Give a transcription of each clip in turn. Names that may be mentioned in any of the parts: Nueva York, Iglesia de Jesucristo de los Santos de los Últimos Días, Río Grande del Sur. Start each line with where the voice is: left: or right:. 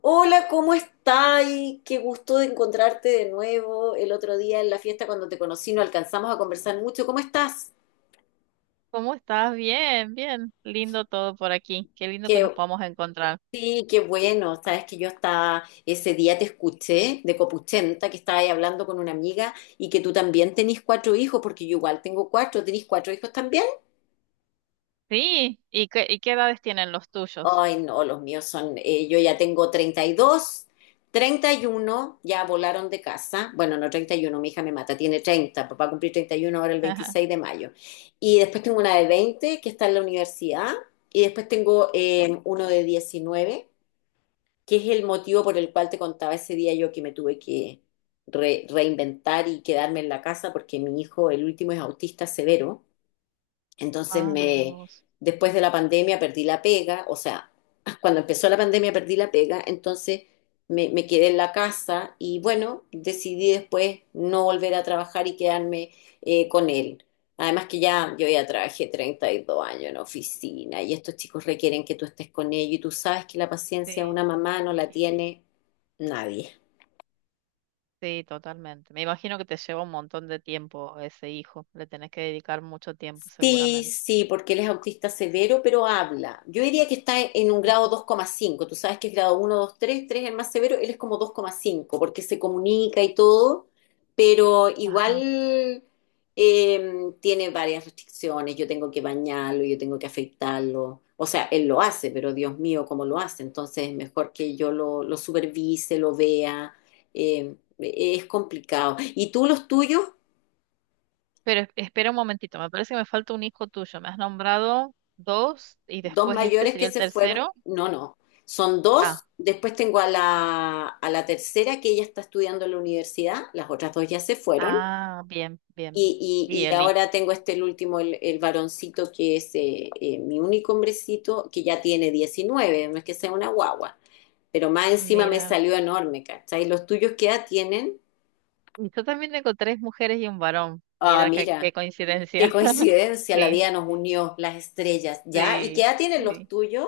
left: Hola, ¿cómo estás? Qué gusto de encontrarte de nuevo. El otro día en la fiesta cuando te conocí no alcanzamos a conversar mucho. ¿Cómo estás?
right: ¿Cómo estás? Bien, bien. Lindo todo por aquí. Qué lindo que nos
left: Qué,
right: vamos a encontrar.
left: sí, qué bueno. Sabes que yo estaba, ese día te escuché de Copuchenta, que estaba ahí hablando con una amiga y que tú también tenés cuatro hijos, porque yo igual tengo cuatro, tenés cuatro hijos también.
right: Sí, ¿y qué edades tienen los tuyos?
left: Ay, no, los míos son, yo ya tengo treinta y dos, 31 ya volaron de casa. Bueno, no 31, mi hija me mata, tiene 30. Papá va a cumplir 31 ahora el 26 de mayo. Y después tengo una de 20 que está en la universidad y después tengo uno de 19, que es el motivo por el cual te contaba ese día yo que me tuve que reinventar y quedarme en la casa porque mi hijo, el último, es autista severo. Entonces
right: Ah, mira vos.
left: después de la pandemia perdí la pega, o sea, cuando empezó la pandemia perdí la pega, entonces me quedé en la casa y bueno, decidí después no volver a trabajar y quedarme con él. Además que yo ya trabajé 32 años en oficina y estos chicos requieren que tú estés con ellos y tú sabes que la paciencia de
right: Sí,
left: una mamá no la
right: imagino.
left: tiene nadie.
right: Sí, totalmente. Me imagino que te lleva un montón de tiempo ese hijo. Le tenés que dedicar mucho tiempo
left: Sí,
right: seguramente.
left: sí, porque él es autista severo, pero habla. Yo diría que está en un grado
right: Ujú.
left: 2,5. Tú sabes que es grado uno, 2, 3, 3 es el más severo, él es como 2,5, porque se comunica y todo, pero
right: Ajá.
left: igual tiene varias restricciones. Yo tengo que bañarlo, yo tengo que afeitarlo. O sea, él lo hace, pero Dios mío, ¿cómo lo hace? Entonces es mejor que yo lo supervise, lo vea. Eh, es complicado. ¿Y tú los tuyos?
right: Pero espera un momentito. Me parece que me falta un hijo tuyo. Me has nombrado dos y
left: Dos
right: después este
left: mayores
right: sería
left: que
right: el
left: se fueron.
right: tercero.
left: No, no. Son dos.
right: Ah,
left: Después tengo a a la tercera que ella está estudiando en la universidad. Las otras dos ya se fueron.
right: ah, bien, bien, bien.
left: Y,
right: Y
left: y- y
right: el hijo.
left: ahora tengo este el último, el varoncito, que es mi único hombrecito, que ya tiene 19, no es que sea una guagua, pero más encima me
right: Mira.
left: salió enorme, ¿cachai? ¿Los tuyos qué edad tienen?
right: Y yo también tengo tres mujeres y un varón.
left: Ah,
right: Mira qué
left: mira, qué
right: coincidencia.
left: coincidencia, la vida
right: Sí,
left: nos unió, las estrellas, ¿ya? ¿Y qué
right: sí,
left: edad tienen los
right: sí.
left: tuyos?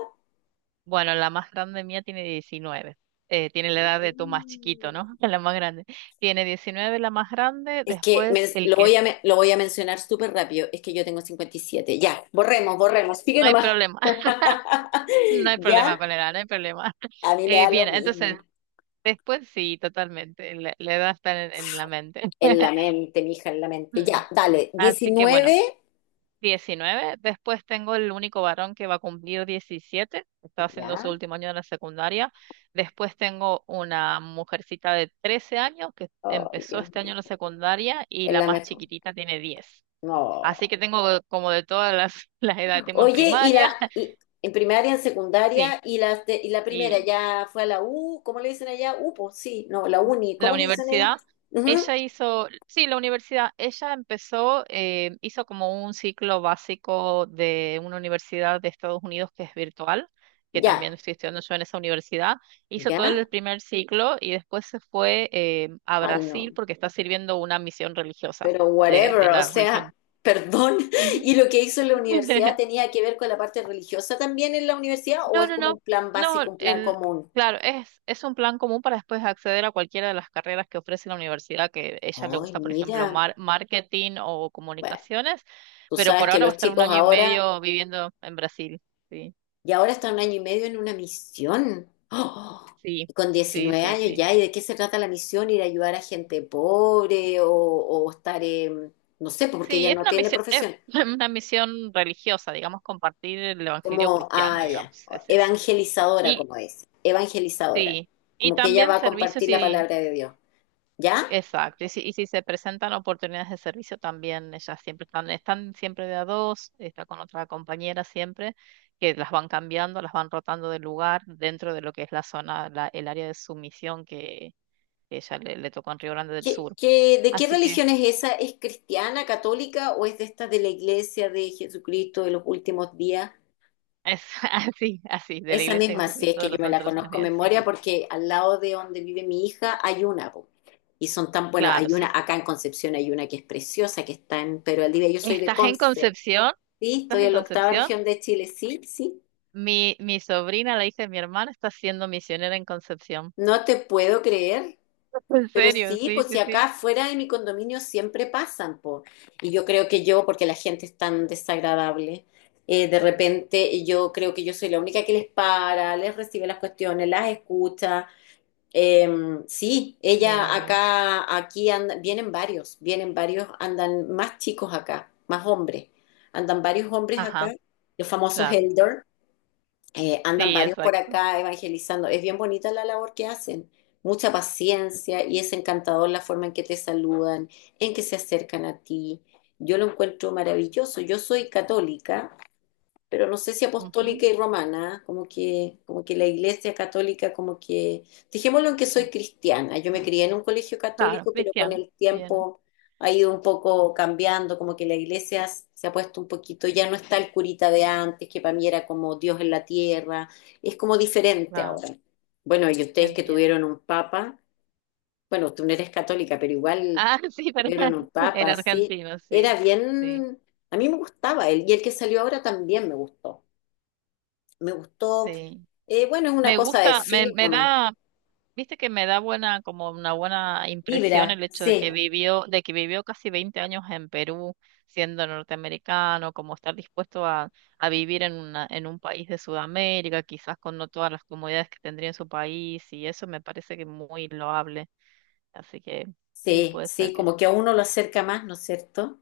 right: Bueno, la más grande mía tiene 19. Tiene la edad de tu más chiquito,
left: Mm.
right: ¿no? La más grande. Tiene 19 la más grande,
left: Es que
right: después el
left: lo
right: que
left: voy a,
right: es.
left: lo voy a mencionar súper rápido. Es que yo tengo 57. Ya, borremos, borremos. Sigue
right: No hay
left: nomás.
right: problema, no hay problema
left: Ya,
right: con la edad, no hay problema.
left: a mí me da lo
right: Bien, entonces,
left: mismo.
right: después sí, totalmente. La edad está en la mente.
left: En la mente, mija, en la mente. Ya,
right: Ujú.
left: dale.
right: Así que bueno.
left: 19.
right: 19. Después tengo el único varón que va a cumplir 17, está haciendo su
left: Ya.
right: último año de la secundaria, después tengo una mujercita de 13 años que
left: Ay,
right: empezó
left: Dios
right: este año
left: mío.
right: la secundaria y
left: Es
right: la
left: la
right: más
left: mejor.
right: chiquitita tiene 10. Así
left: No.
right: que tengo como de todas las, las edades, tengo en
left: Oye,
right: primaria,
left: en primaria, en
right: sí,
left: secundaria, y y la primera
right: y
left: ya fue a la U, ¿cómo le dicen allá? U, pues sí, no, la
right: Ujú.
left: uni,
right: La
left: ¿cómo le dicen allá?
right: universidad,
left: Ujú.
right: sí, ella empezó, hizo como un ciclo básico de una universidad de Estados Unidos que es virtual, que también
left: Ya,
right: estoy estudiando yo en esa universidad, hizo todo
left: ya.
right: el primer ciclo y después se fue a
left: Ay, no.
right: Brasil porque está sirviendo una misión religiosa
left: Pero
right: de,
left: whatever,
right: de
left: o
right: la
left: sea,
right: religión.
left: perdón.
right: Ujú.
left: ¿Y lo que hizo en la universidad tenía que ver con la parte religiosa también en la universidad o
right: No,
left: es
right: no,
left: como
right: no,
left: un plan
right: no,
left: básico, un plan común?
right: claro, es un plan común para después acceder a cualquiera de las carreras que ofrece la universidad, que ella le
left: Ay,
right: gusta, por ejemplo,
left: mira,
right: marketing o
left: bueno,
right: comunicaciones,
left: tú
right: pero
left: sabes
right: por
left: que
right: ahora va a
left: los
right: estar un
left: chicos
right: año y
left: ahora,
right: medio viviendo en Brasil. Sí,
left: y ahora están 1 año y medio en una misión. ¡Oh!
right: sí,
left: Y con
right: sí,
left: diecinueve
right: sí,
left: años
right: sí.
left: ya, ¿y de qué se trata la misión? ¿Ir a ayudar a gente pobre o estar, en- no sé, porque
right: Sí,
left: ella
right: es
left: no
right: una
left: tiene
right: misión, es
left: profesión.
right: una misión religiosa, digamos, compartir el evangelio
left: Como,
right: cristiano,
left: ah, ya,
right: digamos, es eso.
left: evangelizadora,
right: Y,
left: como dice, evangelizadora,
right: sí, y
left: como que ella
right: también
left: va a compartir
right: servicios
left: la
right: y
left: palabra de Dios, ¿ya?
right: Exacto, y si se presentan oportunidades de servicio también, ellas siempre están siempre de a dos, está con otra compañera siempre, que las van cambiando, las van rotando de lugar dentro de lo que es la zona, el área de sumisión que ella le tocó en Río Grande del Sur.
left: De qué
right: Así que
left: religión es esa? ¿Es cristiana, católica o es de esta de la iglesia de Jesucristo de los últimos días?
right: es así, así, de la
left: Esa
right: Iglesia de
left: misma, sí es
right: Jesucristo
left: que
right: de
left: yo
right: los
left: me
right: Santos
left: la
right: de los Últimos
left: conozco en
right: Días, sí,
left: memoria,
right: sí.
left: porque al lado de donde vive mi hija hay una, po. Y son tan, bueno,
right: Claro,
left: hay una
right: sí.
left: acá en Concepción, hay una que es preciosa, que está en. Pero al día yo soy de
right: ¿Estás en
left: Conce,
right: Concepción?
left: ¿sí? Estoy
right: ¿Estás en
left: en la octava
right: Concepción?
left: región de Chile, sí, sí.
right: Mi sobrina, la hija de mi hermana, está siendo misionera en Concepción.
left: No te puedo creer.
right: En
left: Pero
right: serio,
left: sí,
right: sí,
left: pues
right: sí,
left: si
right: sí.
left: acá fuera de mi condominio siempre pasan, po. Y yo creo que yo, porque la gente es tan desagradable, de repente yo creo que yo soy la única que les para, les recibe las cuestiones, las escucha. Eh, sí, ella
right: Mira.
left: acá, vienen varios, andan más chicos acá, más hombres. Andan varios hombres acá,
right: Ajá,
left: los famosos
right: claro.
left: elders. Andan
right: Sí,
left: varios por
right: exacto.
left: acá evangelizando. Es bien bonita la labor que hacen. Mucha paciencia y es encantador la forma en que te saludan, en que se acercan a ti. Yo lo encuentro maravilloso. Yo soy católica, pero no sé si
right: Ujú,
left: apostólica y romana, ¿ah? Como que, como que la iglesia católica, como que, dejémoslo en que
right: mm,
left: soy cristiana, yo me
right: mm,
left: crié en un colegio
right: claro,
left: católico, pero con
right: cristiano.
left: el
right: Bien,
left: tiempo ha ido un poco cambiando, como que la iglesia se ha puesto un poquito, ya no está el curita de antes, que para mí era como Dios en la tierra, es como diferente
right: claro,
left: ahora. Bueno, y ustedes que
right: entiendo.
left: tuvieron un papa, bueno, tú no eres católica, pero igual
right: Ah, sí, pero
left: tuvieron un
right: era
left: papa, sí,
right: argentino, sí,
left: era
right: sí,
left: bien, a mí me gustaba él, y el que salió ahora también me gustó, me gustó.
right: sí.
left: Bueno, es una
right: Me
left: cosa de
right: gusta, me,
left: feeling
right: me
left: nomás.
right: da, viste que me da buena, como una buena impresión
left: Vibra,
right: el hecho de que
left: sí,
right: vivió, de que vivió casi 20 años en Perú, siendo norteamericano, como estar dispuesto a vivir en un país de Sudamérica, quizás con no todas las comodidades que tendría en su país, y eso me parece que muy loable. Así que sí,
left: sí,
right: puede ser
left: sí,
right: que
left: como que a uno lo acerca más, ¿no es cierto?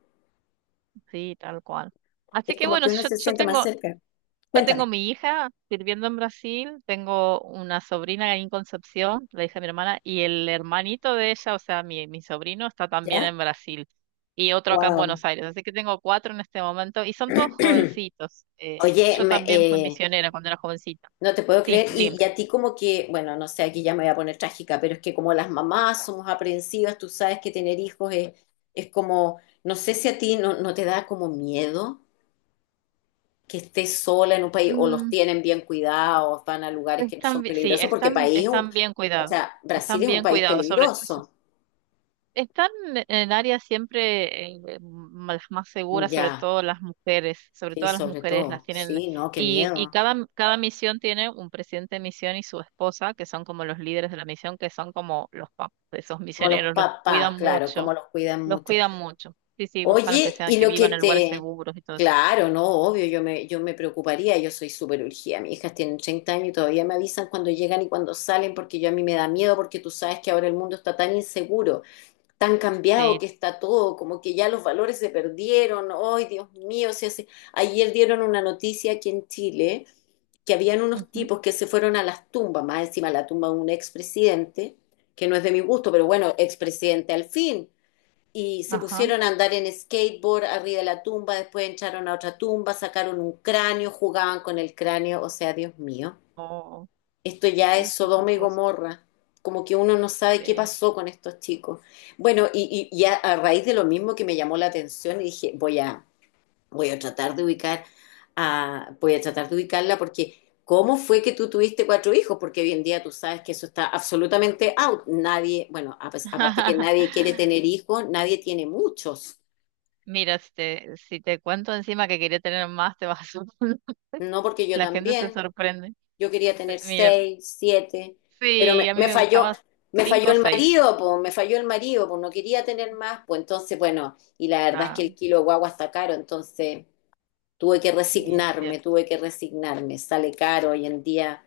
right: sí, tal cual. Así
left: Es
right: que
left: como que
right: bueno, si
left: uno
right: yo,
left: se
right: yo
left: siente más
right: tengo,
left: cerca.
right: yo tengo
left: Cuéntame,
right: mi hija sirviendo en Brasil, tengo una sobrina ahí en Concepción, la hija de mi hermana, y el hermanito de ella, o sea, mi sobrino, está también
left: ¿ya?
right: en Brasil, y otro acá en
left: Wow.
right: Buenos Aires. Así que tengo cuatro en este momento, y son todos jovencitos.
left: Oye,
right: Yo también fui misionera cuando era jovencita.
left: no te puedo
right: Sí,
left: creer. Y,
right: dígame.
left: y a ti como que, bueno, no sé, aquí ya me voy a poner trágica, pero es que como las mamás somos aprensivas, tú sabes que tener hijos es como, no sé si a ti no, no te da como miedo. Que esté sola en un país o los
right: Mm,
left: tienen bien cuidados, van a lugares que no son
right: sí,
left: peligrosos, porque
right: están,
left: país, es un-
right: están bien
left: o
right: cuidados.
left: sea, Brasil
right: Están
left: es un
right: bien
left: país
right: cuidados.
left: peligroso.
right: Están en el área siempre más segura,
left: Ya,
right: sobre
left: sí,
right: todo las
left: sobre
right: mujeres las
left: todo.
right: tienen,
left: Sí, no, qué
right: y
left: miedo.
right: cada misión tiene un presidente de misión y su esposa, que son como los líderes de la misión, que son como los papás de esos
left: Como los
right: misioneros, los
left: papás,
right: cuidan
left: claro, como
right: mucho,
left: los cuidan
right: los
left: mucho.
right: cuidan mucho. Sí, sí, buscan
left: Oye, y
right: que
left: lo que
right: vivan en lugares
left: te...
right: seguros y todo eso.
left: Claro, no, obvio, yo me preocuparía, yo soy súper urgida. Mis hijas tienen 30 años y todavía me avisan cuando llegan y cuando salen, porque yo a mí me da miedo, porque tú sabes que ahora el mundo está tan inseguro. Tan cambiado
right: Sí.
left: que está todo, como que ya los valores se perdieron, ay Dios mío, se hace... Ayer dieron una noticia aquí en Chile que habían unos
right: Ujú.
left: tipos que se fueron a las tumbas, más encima la tumba de un expresidente, que no es de mi gusto, pero bueno, expresidente al fin, y se
right: Ajá.
left: pusieron a andar en skateboard arriba de la tumba, después entraron a otra tumba, sacaron un cráneo, jugaban con el cráneo, o sea, Dios mío.
right: Oh,
left: Esto
right: qué
left: ya es
right: triste esas
left: Sodoma y
right: cosas.
left: Gomorra. Como que uno no sabe qué
right: Sí.
left: pasó con estos chicos. Bueno, a raíz de lo mismo que me llamó la atención, y dije, voy a tratar de ubicar a, voy a tratar de ubicarla porque ¿cómo fue que tú tuviste cuatro hijos? Porque hoy en día tú sabes que eso está absolutamente out. Nadie, bueno, aparte que nadie quiere tener hijos, nadie tiene muchos.
right: Mira, si te cuento encima que quería tener más, te vas a asustar.
left: No porque yo
right: La gente se
left: también.
right: sorprende.
left: Yo quería tener
right: Mira,
left: seis, siete, pero
right: sí, a mí me gustaba
left: me
right: cinco
left: falló
right: o
left: el
right: seis.
left: marido, pues, me falló el marido, pues no quería tener más, pues entonces, bueno, y la verdad es que
right: Ah,
left: el kilo de guagua está caro, entonces
right: sí, es cierto.
left: tuve que resignarme, sale caro hoy en día.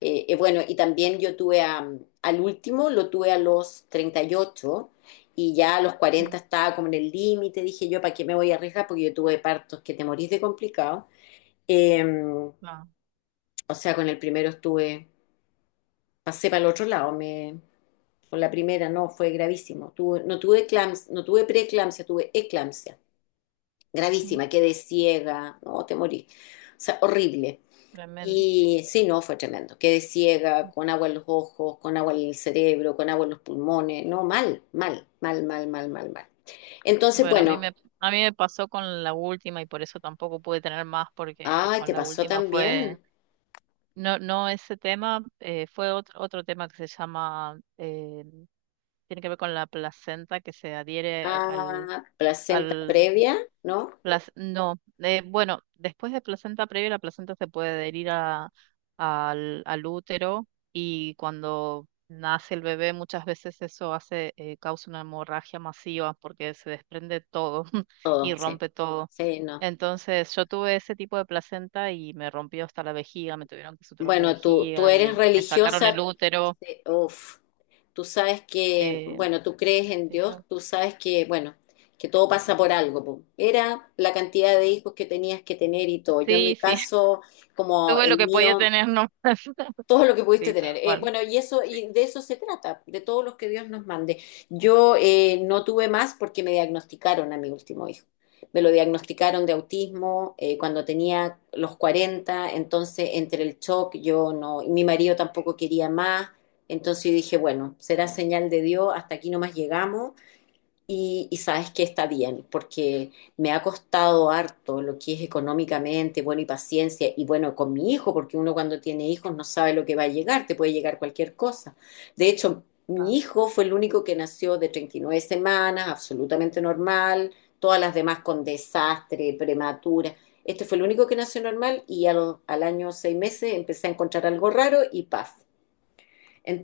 left: Bueno, y también yo al último, lo tuve a los 38 y ya a los 40
right: Ujú,
left: estaba como en el límite, dije yo, ¿para qué me voy a arriesgar? Porque yo tuve partos que te morís de complicado. Eh,
right: no,
left: o sea, con el primero estuve, pasé para el otro lado, me, con la primera no, fue gravísimo. Tuve, no tuve eclampsia, no tuve preeclampsia, tuve eclampsia,
right: ujú,
left: gravísima, quedé ciega, no, te morí, o sea, horrible.
right: tremendo.
left: Y sí, no, fue tremendo. Quedé ciega, con agua en los ojos, con agua en el cerebro, con agua en los pulmones. No, mal, mal, mal, mal, mal, mal, mal. Entonces,
right: Bueno, a mí
left: bueno,
right: me, a mí me pasó con la última y por eso tampoco pude tener más porque
left: ay, te
right: con la
left: pasó
right: última fue,
left: también.
right: no, no ese tema, fue otro tema que se llama, tiene que ver con la placenta que se adhiere al,
left: Ah, placenta
right: al
left: previa, ¿no?
right: No, bueno, después de placenta previa, la placenta se puede adherir al útero y cuando nace el bebé muchas veces eso causa una hemorragia masiva porque se desprende todo y
left: Todo, sí.
right: rompe todo.
left: Sí, no.
right: Entonces yo tuve ese tipo de placenta y me rompió hasta la vejiga, me tuvieron que suturar la
left: Bueno, tú
right: vejiga
left: eres
right: y me sacaron
left: religiosa,
right: el útero.
left: uf, tú sabes que,
right: eh,
left: bueno, tú crees en
right: sí,
left: Dios, tú sabes que, bueno, que todo pasa por algo. Po. Era la cantidad de hijos que tenías que tener y todo. Yo en mi
right: sí, sí,
left: caso, como
right: tuve lo
left: el
right: que podía
left: mío,
right: tener nomás.
left: todo lo que pudiste
right: Sí,
left: tener.
right: tal cual.
left: Bueno, y eso,
right: Sí,
left: y de eso se trata, de todos los que Dios nos mande. Yo no tuve más porque me diagnosticaron a mi último hijo. Me lo diagnosticaron de autismo cuando tenía los 40, entonces entre el shock yo no, y mi marido tampoco quería más, entonces yo dije, bueno, será señal de Dios, hasta aquí nomás llegamos y sabes que está bien, porque me ha costado harto lo que es económicamente, bueno, y paciencia, y bueno, con mi hijo, porque uno cuando tiene hijos no sabe lo que va a llegar, te puede llegar cualquier cosa. De hecho, mi
right: claro.
left: hijo fue el único que nació de 39 semanas, absolutamente normal, todas las demás con desastre, prematura. Este fue el único que nació normal y a al 1 año 6 meses empecé a encontrar algo raro y paz.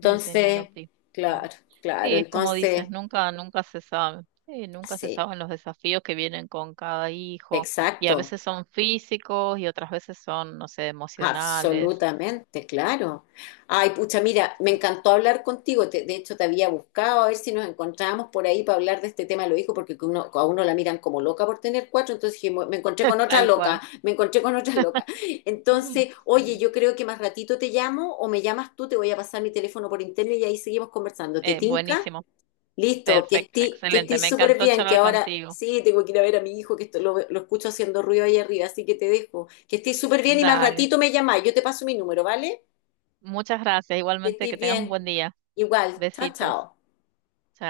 right: Y tenía Penélope. No.
left: claro, claro,
right: Sí, es como dices,
left: entonces,
right: nunca se sabe. Sí, nunca se
left: sí,
right: saben los desafíos que vienen con cada hijo. Y a
left: exacto.
right: veces son físicos y otras veces son, no sé, emocionales.
left: Absolutamente, claro. Ay, pucha, mira, me encantó hablar contigo. De hecho, te había buscado a ver si nos encontrábamos por ahí para hablar de este tema de los hijos, porque que a uno la miran como loca por tener cuatro. Entonces dije, me encontré con otra
right: Tal
left: loca,
right: cual.
left: me encontré con otra loca.
right: Mm,
left: Entonces, oye,
right: sí.
left: yo creo que más ratito te llamo o me llamas tú, te voy a pasar mi teléfono por interno y ahí seguimos conversando. ¿Te tinca?
right: Buenísimo.
left: Listo, que
right: Perfecto,
left: esté que
right: excelente.
left: estés
right: Me
left: súper
right: encantó
left: bien, que
right: charlar
left: ahora
right: contigo.
left: sí tengo que ir a ver a mi hijo, que esto, lo escucho haciendo ruido ahí arriba, así que te dejo. Que estés súper bien y más
right: Dale.
left: ratito me llamás. Yo te paso mi número, ¿vale?
right: Muchas gracias.
left: Que
right: Igualmente
left: estés
right: que tengas un
left: bien.
right: buen día.
left: Igual, chao,
right: Besitos.
left: chao.
right: Chao.